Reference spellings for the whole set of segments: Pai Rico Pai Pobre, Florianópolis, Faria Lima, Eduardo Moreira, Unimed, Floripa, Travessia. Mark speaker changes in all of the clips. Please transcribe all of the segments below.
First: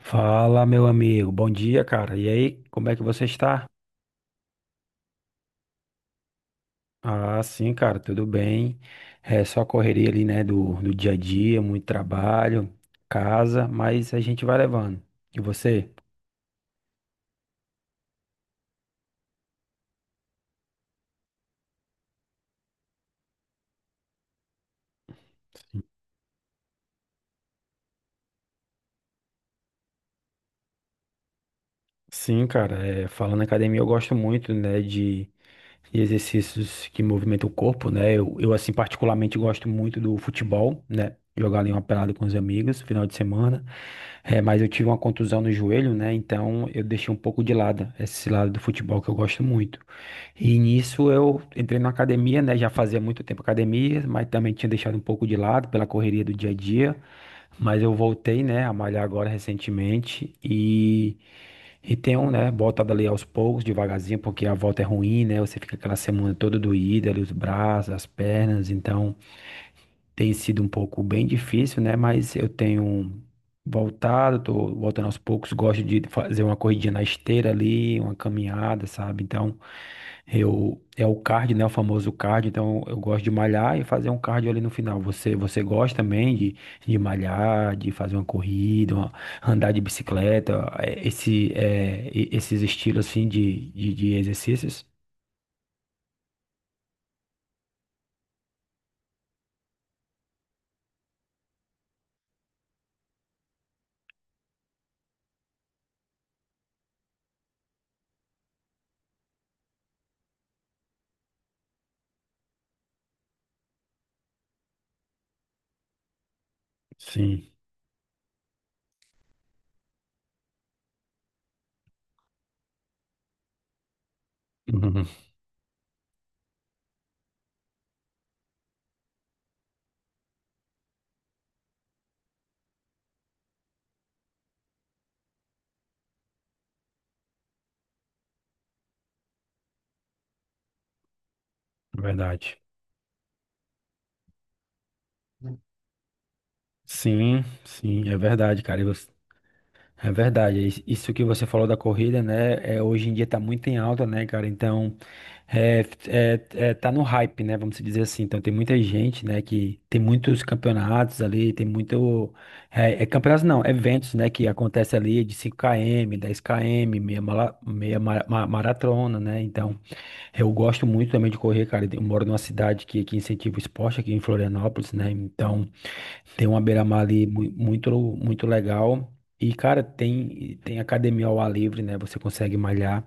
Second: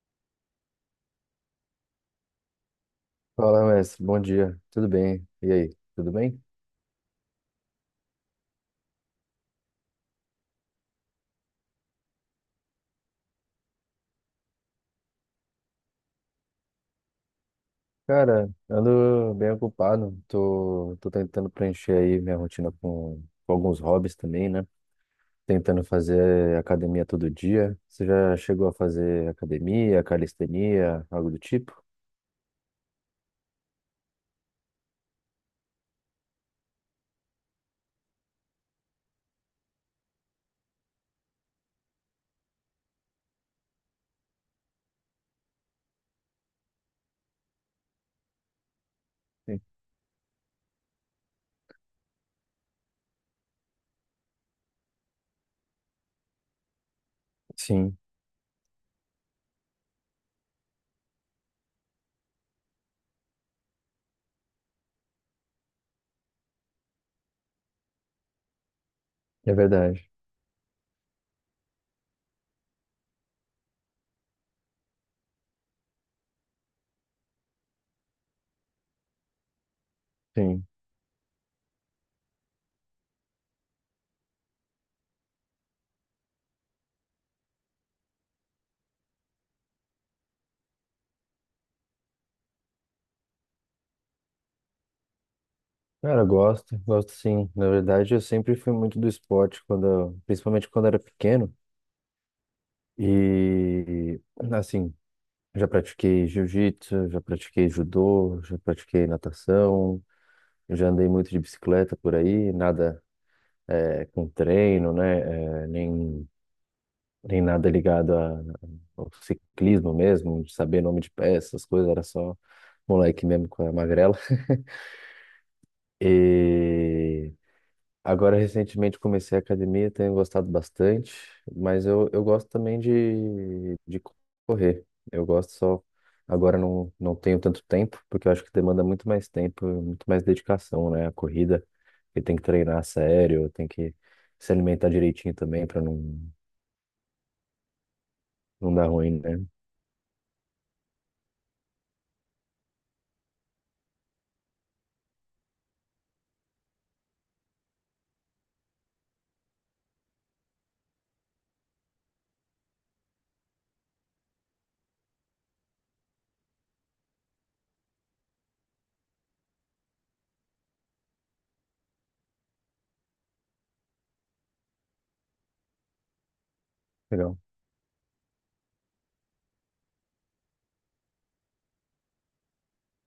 Speaker 1: Fala, meu amigo. Bom dia, cara. E aí, como é que você
Speaker 2: Fala,
Speaker 1: está?
Speaker 2: mestre. Bom dia. Tudo bem? E aí? Tudo bem?
Speaker 1: Ah, sim, cara, tudo bem. É só correria ali, né, do dia a dia, muito trabalho, casa, mas a gente vai levando. E você?
Speaker 2: Cara, ando bem ocupado. Tô tentando preencher aí minha rotina com alguns hobbies também, né? Tentando fazer academia todo dia. Você já chegou a fazer academia, calistenia, algo do tipo?
Speaker 1: Sim, cara, é, falando em academia, eu gosto muito, né, de e exercícios que movimentam o corpo, né? Assim, particularmente gosto muito do futebol, né? Jogar ali uma pelada com os amigos, final de semana. É, mas eu tive uma contusão no joelho, né? Então eu deixei um pouco de lado esse lado do futebol que eu gosto
Speaker 2: Sim,
Speaker 1: muito. E nisso eu entrei na academia, né? Já fazia muito tempo academia, mas também tinha deixado um pouco de lado pela correria do dia a dia. Mas eu
Speaker 2: sim,
Speaker 1: voltei, né, a malhar agora recentemente e tem um, né, botado ali aos poucos, devagarzinho, porque a volta é ruim, né? Você fica aquela semana toda doída ali, os braços, as pernas, então
Speaker 2: é verdade.
Speaker 1: tem sido um pouco bem difícil, né? Mas eu tenho voltado, tô voltando aos poucos, gosto de fazer uma corridinha na esteira ali, uma caminhada, sabe? Então,
Speaker 2: Sim.
Speaker 1: eu é o cardio, né? O famoso cardio. Então, eu gosto de malhar e fazer um cardio ali no final. Você gosta também de malhar, de fazer uma corrida, uma- andar de bicicleta, esse esses estilos assim de, de exercícios?
Speaker 2: Cara, eu gosto, gosto sim. Na verdade, eu sempre fui muito do esporte, principalmente quando eu era pequeno. E assim, Já pratiquei jiu-jitsu, já pratiquei judô, já pratiquei natação, já andei muito de bicicleta por aí, nada com treino, né? eh, nem, nem
Speaker 1: Sim,
Speaker 2: nada ligado ao ciclismo mesmo, de saber nome de peças, essas coisas, era só moleque mesmo com a magrela. E Agora, recentemente, comecei a academia, tenho gostado bastante, mas eu gosto também de correr. Eu gosto só. Agora não, não tenho tanto tempo, porque eu acho que demanda muito mais tempo, muito mais dedicação, né? A corrida, porque tem que
Speaker 1: verdade.
Speaker 2: treinar a sério, tem que se alimentar direitinho também para não,
Speaker 1: Sim, sim, é verdade,
Speaker 2: não
Speaker 1: cara. E
Speaker 2: dar
Speaker 1: você
Speaker 2: ruim, né?
Speaker 1: é verdade, isso que você falou da corrida, né? É, hoje em dia tá muito em alta, né, cara? Então, é, é, é, tá no hype, né? Vamos dizer assim. Então, tem muita gente, né, que tem muitos campeonatos ali, tem muito. É, é campeonatos não, eventos, né, que acontece ali de 5 km, 10 km, meia, maratona, né? Então, eu gosto muito também de correr, cara. Eu moro numa cidade que incentiva o esporte aqui em Florianópolis, né? Então. Tem uma beira-mar ali
Speaker 2: Legal,
Speaker 1: muito, muito legal. E, cara, tem, tem academia ao ar livre, né? Você consegue malhar,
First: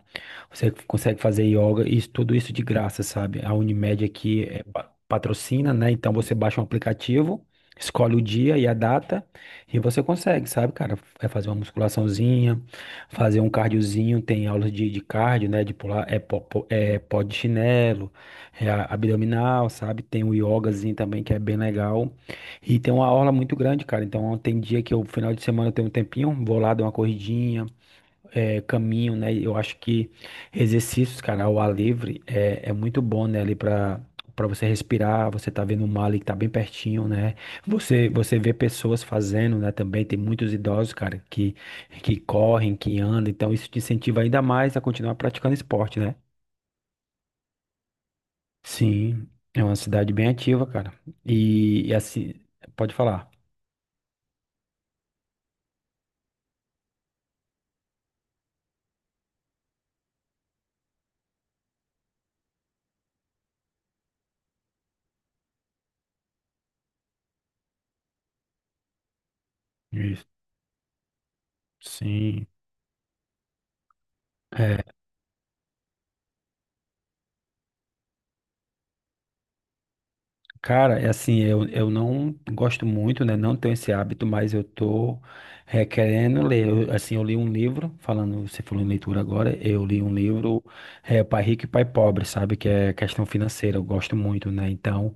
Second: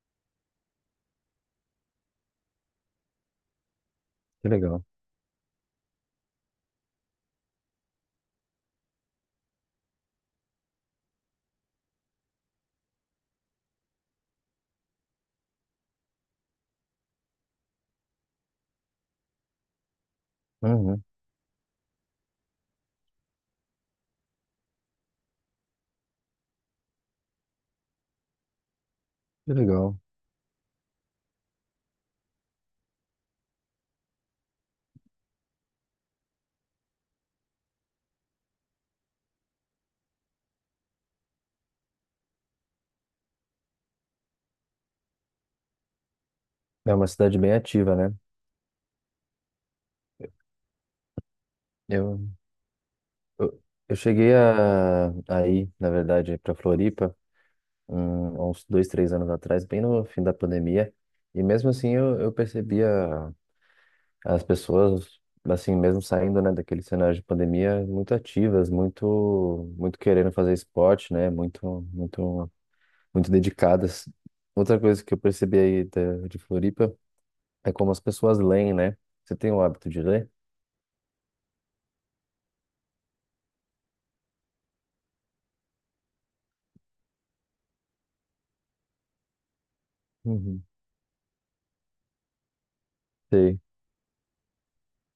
Speaker 1: você consegue fazer yoga, isso, tudo isso de graça, sabe? A Unimed aqui
Speaker 2: que
Speaker 1: é,
Speaker 2: legal.
Speaker 1: patrocina, né? Então você baixa um aplicativo, escolhe o dia e a data, e você consegue, sabe, cara? É fazer uma musculaçãozinha, fazer um cardiozinho, tem aulas de cardio, né? De pular, é, é pó de chinelo, é abdominal, sabe? Tem o yogazinho
Speaker 2: Uhum,
Speaker 1: também, que é bem legal. E tem uma orla muito grande, cara. Então tem dia que eu, final de semana, eu tenho um tempinho, vou lá, dou uma corridinha, caminho, né?
Speaker 2: que
Speaker 1: Eu acho
Speaker 2: legal.
Speaker 1: que exercícios, cara, ao ar livre é, é muito bom, né? Ali pra, pra você respirar, você tá vendo o mar ali que tá bem pertinho, né? Você vê pessoas fazendo, né? Também tem muitos idosos, cara, que correm, que andam. Então isso te incentiva ainda mais a continuar praticando esporte, né?
Speaker 2: É uma cidade bem ativa, né?
Speaker 1: Sim, é uma cidade bem ativa, cara. E
Speaker 2: Eu,
Speaker 1: assim, pode falar.
Speaker 2: eu, eu cheguei a ir, na verdade, para Floripa. Há uns dois, três anos atrás, bem no fim da pandemia. E mesmo assim eu percebia as pessoas, assim, mesmo saindo, né, daquele cenário de pandemia, muito ativas, muito, muito
Speaker 1: Isso.
Speaker 2: querendo fazer esporte, né,
Speaker 1: Sim,
Speaker 2: muito dedicadas. Outra
Speaker 1: é,
Speaker 2: coisa que eu percebi de Floripa é como as pessoas leem, né? Você tem o hábito de ler?
Speaker 1: cara, é assim, eu não gosto muito, né? Não tenho esse hábito, mas eu tô requerendo ler. Eu, assim, eu li um livro, falando, você falou em leitura agora, eu li um livro,
Speaker 2: Uhum.
Speaker 1: é, Pai Rico e Pai Pobre, sabe? Que é questão
Speaker 2: Sei,
Speaker 1: financeira, eu gosto muito, né? Então,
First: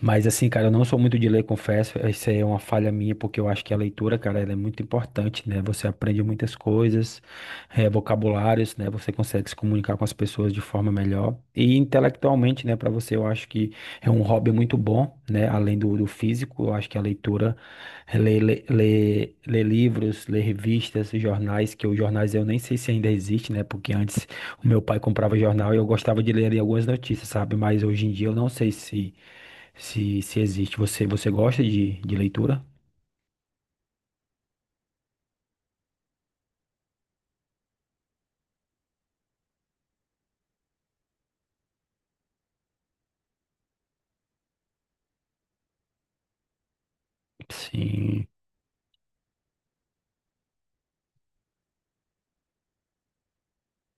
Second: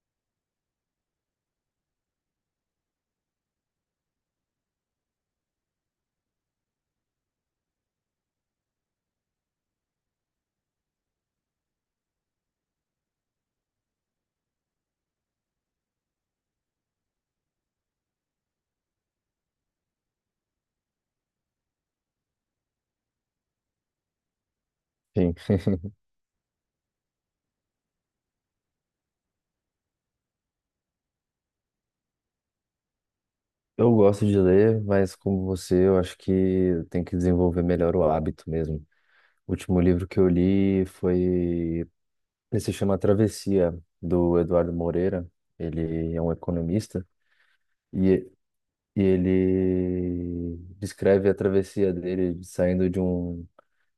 Speaker 1: mas assim, cara, eu não sou muito de ler, confesso, isso aí é uma falha minha, porque eu acho que a leitura, cara, ela é muito importante, né? Você aprende muitas coisas, é, vocabulários, né? Você consegue se comunicar com as pessoas de forma melhor. E intelectualmente, né, para você, eu acho que é um hobby muito bom, né? Além do físico, eu acho que a leitura, é, ler livros, ler revistas, jornais, que os jornais eu nem sei se ainda existe, né? Porque antes o meu pai
Speaker 2: sim.
Speaker 1: comprava jornal e eu gostava de ler ali algumas notícias, sabe? Mas hoje em dia eu não sei se se existe. Você gosta de leitura?
Speaker 2: Eu gosto de ler, mas como você, eu acho que tem que desenvolver melhor o hábito mesmo. O último livro que eu li foi. Ele se chama Travessia, do Eduardo Moreira. Ele é um economista
Speaker 1: Sim.
Speaker 2: e, e ele descreve a travessia dele saindo de um,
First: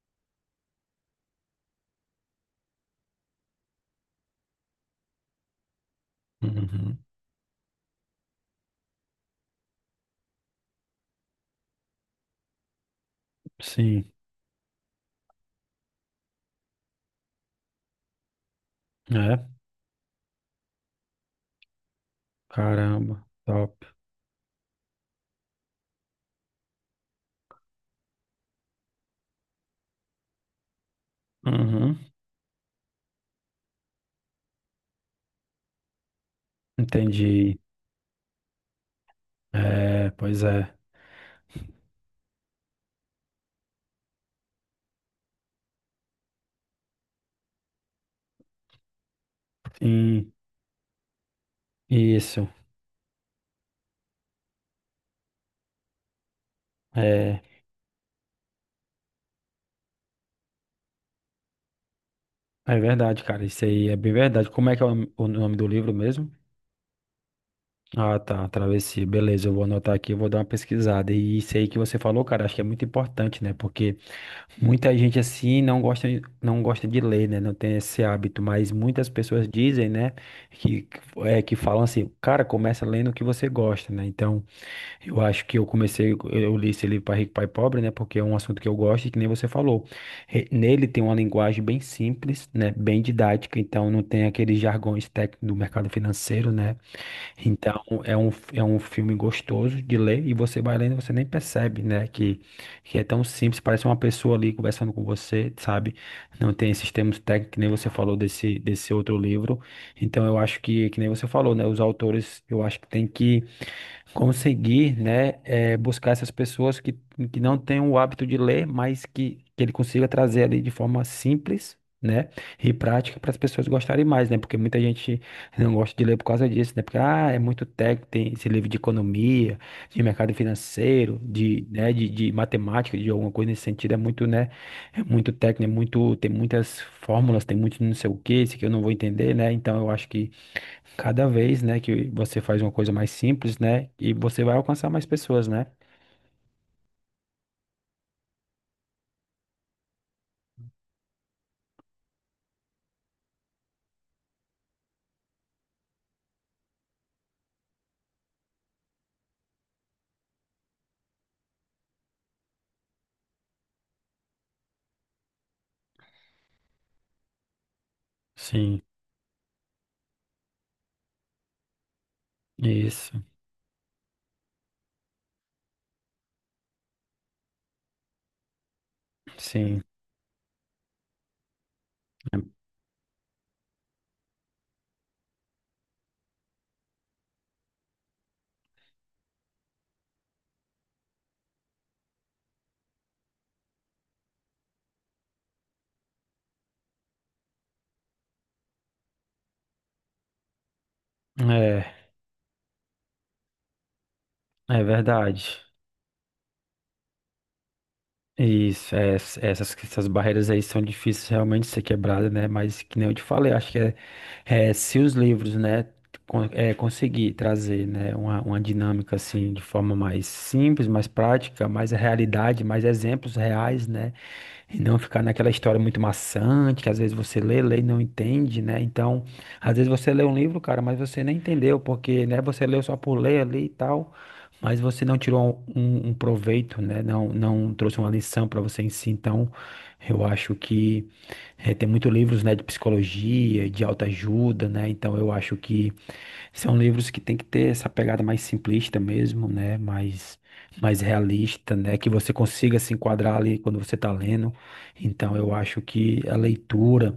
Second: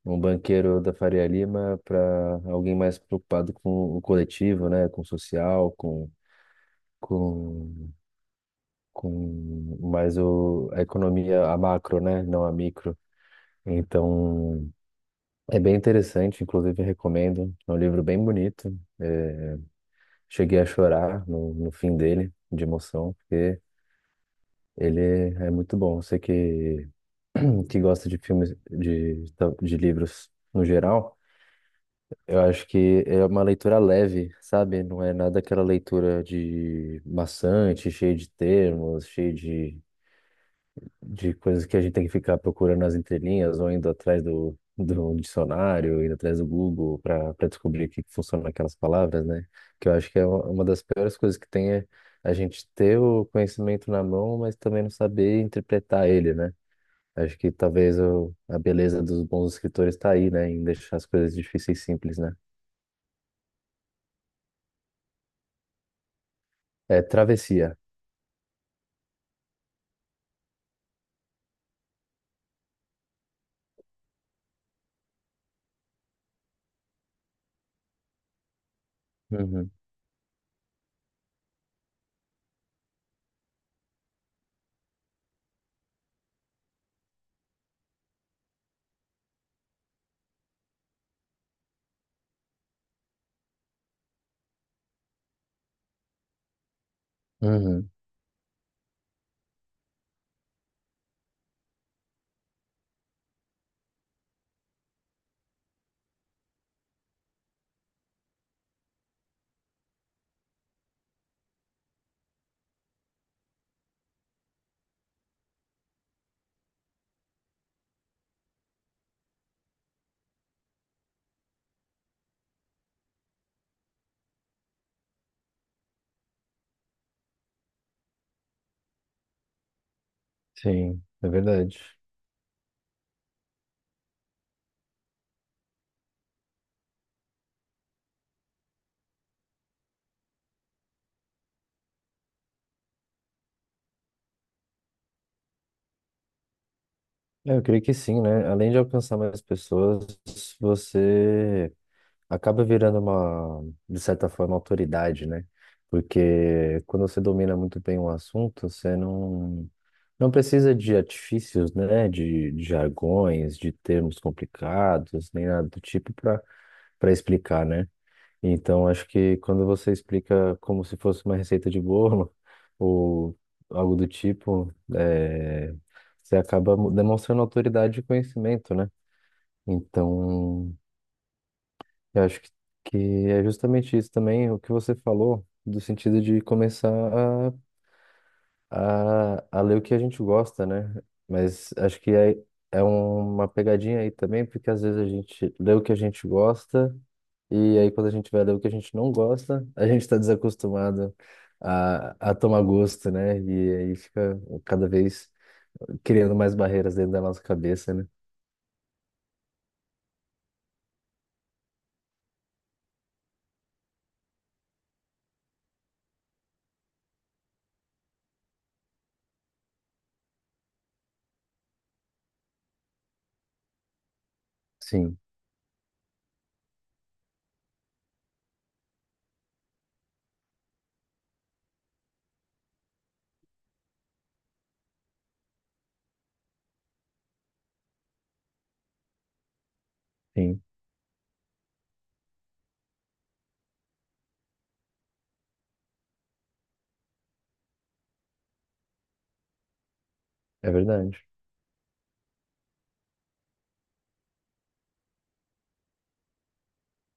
Speaker 2: um banqueiro da Faria Lima para alguém mais preocupado com o coletivo, né? Com o social,
Speaker 1: Uhum.
Speaker 2: com, com mais a economia, a macro, né? Não a micro.
Speaker 1: Sim.
Speaker 2: Então, é bem interessante, inclusive recomendo. É um livro bem bonito.
Speaker 1: É.
Speaker 2: Cheguei a chorar no, no fim dele, de emoção,
Speaker 1: Caramba.
Speaker 2: porque
Speaker 1: Top.
Speaker 2: ele é muito bom. Que gosta de filmes, de livros no geral,
Speaker 1: Uhum.
Speaker 2: eu acho que é uma leitura leve, sabe? Não é nada aquela leitura de
Speaker 1: Entendi.
Speaker 2: maçante, cheia de termos, cheia
Speaker 1: É, pois é.
Speaker 2: de coisas que a gente tem que ficar procurando nas entrelinhas ou indo atrás do, do dicionário, indo atrás do Google para para descobrir o que que funciona aquelas palavras, né? Que eu acho que é
Speaker 1: Sim.
Speaker 2: uma das piores coisas que tem é a
Speaker 1: Isso.
Speaker 2: gente ter o conhecimento na mão, mas também não saber interpretar ele, né? Acho
Speaker 1: É.
Speaker 2: que talvez a beleza dos bons escritores está aí, né? Em deixar as coisas difíceis e simples, né?
Speaker 1: É verdade, cara. Isso aí é bem verdade. Como é que é o nome do livro mesmo?
Speaker 2: É travessia.
Speaker 1: Ah, tá. Travessia. Beleza, eu vou anotar aqui, eu vou dar uma pesquisada. E isso aí que você falou, cara, acho que é muito importante, né? Porque muita gente assim não gosta, não gosta de ler, né? Não tem esse hábito. Mas muitas pessoas
Speaker 2: Uhum.
Speaker 1: dizem, né? Que, é, que falam assim, cara, começa lendo o que você gosta, né? Então. Eu acho que eu comecei, eu li esse livro Pai Rico, Pai Pobre, né? Porque é um assunto que eu gosto e que nem você falou. Nele tem uma linguagem bem simples, né? Bem didática, então não tem aqueles jargões técnicos do mercado financeiro, né? Então
Speaker 2: Uhum.
Speaker 1: é um filme gostoso de ler e você vai lendo e você nem percebe, né? Que é tão simples, parece uma pessoa ali conversando com você, sabe? Não tem esses termos técnicos, que nem você falou desse, desse outro livro. Então eu acho que nem você falou, né? Os autores, eu acho que tem que conseguir, né, buscar essas pessoas que não têm o hábito de ler, mas que ele consiga trazer ali de forma simples, né, e prática para as pessoas gostarem mais, né, porque muita gente não gosta de ler por causa disso, né, porque, ah, é muito técnico, tem esse livro de economia, de mercado
Speaker 2: Sim,
Speaker 1: financeiro,
Speaker 2: é
Speaker 1: de,
Speaker 2: verdade.
Speaker 1: né, de matemática, de alguma coisa nesse sentido, é muito, né, é muito técnico, é muito, tem muitas fórmulas, tem muito não sei o que, isso que eu não vou entender, né, então eu acho que cada vez, né, que você faz uma coisa mais simples, né, e você vai alcançar mais pessoas, né?
Speaker 2: É, eu creio que sim, né? Além de alcançar mais pessoas, você acaba virando uma, de certa forma, autoridade, né? Porque quando você domina muito bem um assunto, você não, não precisa de artifícios, né? De jargões, de termos complicados, nem nada do tipo para para explicar, né?
Speaker 1: Sim,
Speaker 2: Então, acho que quando você explica como se fosse uma receita de bolo
Speaker 1: isso.
Speaker 2: ou algo do tipo, é, você acaba demonstrando autoridade e conhecimento, né?
Speaker 1: Sim,
Speaker 2: Então, eu acho que é justamente isso também, o que você falou, do sentido de começar a, a ler o que a gente gosta, né? Mas acho que é, é uma pegadinha aí também, porque às vezes a gente lê o que a gente gosta, e aí quando a gente vai ler o que a gente não gosta, a gente está desacostumado
Speaker 1: é,
Speaker 2: a tomar gosto, né? E aí fica
Speaker 1: é
Speaker 2: cada vez
Speaker 1: verdade.
Speaker 2: criando mais barreiras dentro da nossa cabeça, né?
Speaker 1: Isso, é, essas, essas barreiras aí são difíceis realmente de ser quebradas, né? Mas que nem eu te falei, acho que é, é, se os livros, né, é, conseguir trazer, né, uma dinâmica assim de forma mais simples, mais prática, mais realidade, mais exemplos reais, né? E não
Speaker 2: Sim,
Speaker 1: ficar naquela história muito maçante, que às vezes você lê, lê e não entende, né? Então, às vezes você lê um livro, cara, mas você nem entendeu, porque, né, você leu só por ler ali e tal, mas você não tirou um, um proveito, né? Não, não trouxe uma lição para você em si. Então, eu acho
Speaker 2: sim,
Speaker 1: que tem muitos livros, né, de psicologia, de autoajuda, né? Então, eu acho que são livros que tem que ter essa pegada mais simplista mesmo, né? Mais,
Speaker 2: é
Speaker 1: mais
Speaker 2: verdade.
Speaker 1: realista, né? Que você consiga se enquadrar ali quando você está lendo. Então, eu acho que a leitura,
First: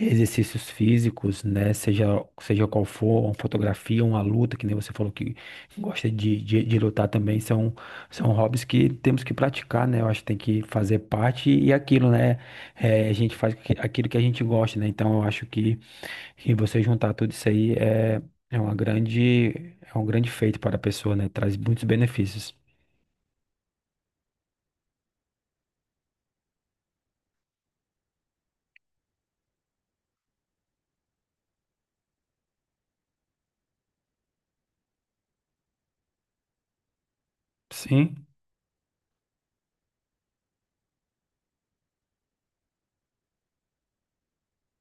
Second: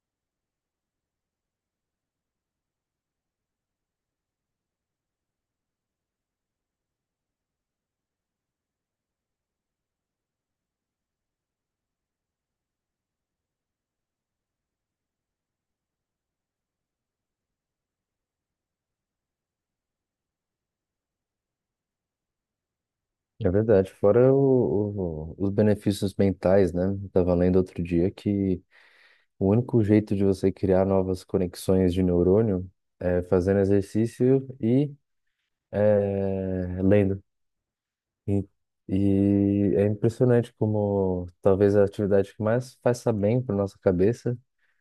Speaker 1: exercícios físicos, né? Seja, seja qual for, uma fotografia, uma luta, que nem você falou que gosta de, de lutar também, são, são hobbies que temos que praticar, né? Eu acho que tem que fazer parte e é aquilo, né? É, a gente faz aquilo que a gente gosta, né? Então, eu acho que. E você juntar tudo isso aí é, é uma grande, é um grande feito para a pessoa, né? Traz muitos benefícios.
Speaker 2: É verdade, fora os benefícios mentais, né? Eu tava lendo outro dia que o único jeito de você criar novas conexões de neurônio é fazendo exercício e é, lendo.
Speaker 1: Sim,
Speaker 2: E, e é impressionante como talvez a atividade que mais faça bem para nossa cabeça,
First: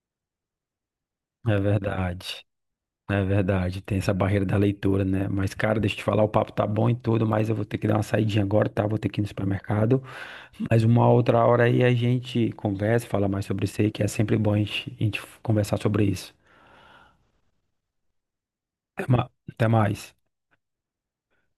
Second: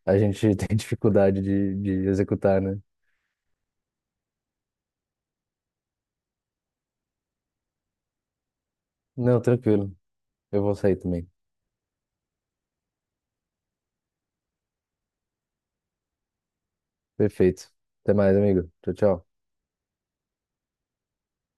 Speaker 2: a gente tem dificuldade
Speaker 1: é
Speaker 2: de
Speaker 1: verdade.
Speaker 2: executar, né?
Speaker 1: É verdade. Tem essa barreira da leitura, né? Mas, cara, deixa eu te falar, o papo tá bom e tudo, mas eu vou ter que dar uma saidinha agora, tá? Vou ter que ir no
Speaker 2: Não, tranquilo,
Speaker 1: supermercado.
Speaker 2: eu vou
Speaker 1: Mas
Speaker 2: sair
Speaker 1: uma
Speaker 2: também.
Speaker 1: outra hora aí a gente conversa, fala mais sobre isso aí, que é sempre bom a gente conversar sobre isso.
Speaker 2: Perfeito. Até mais, amigo. Tchau, tchau.
Speaker 1: Até mais.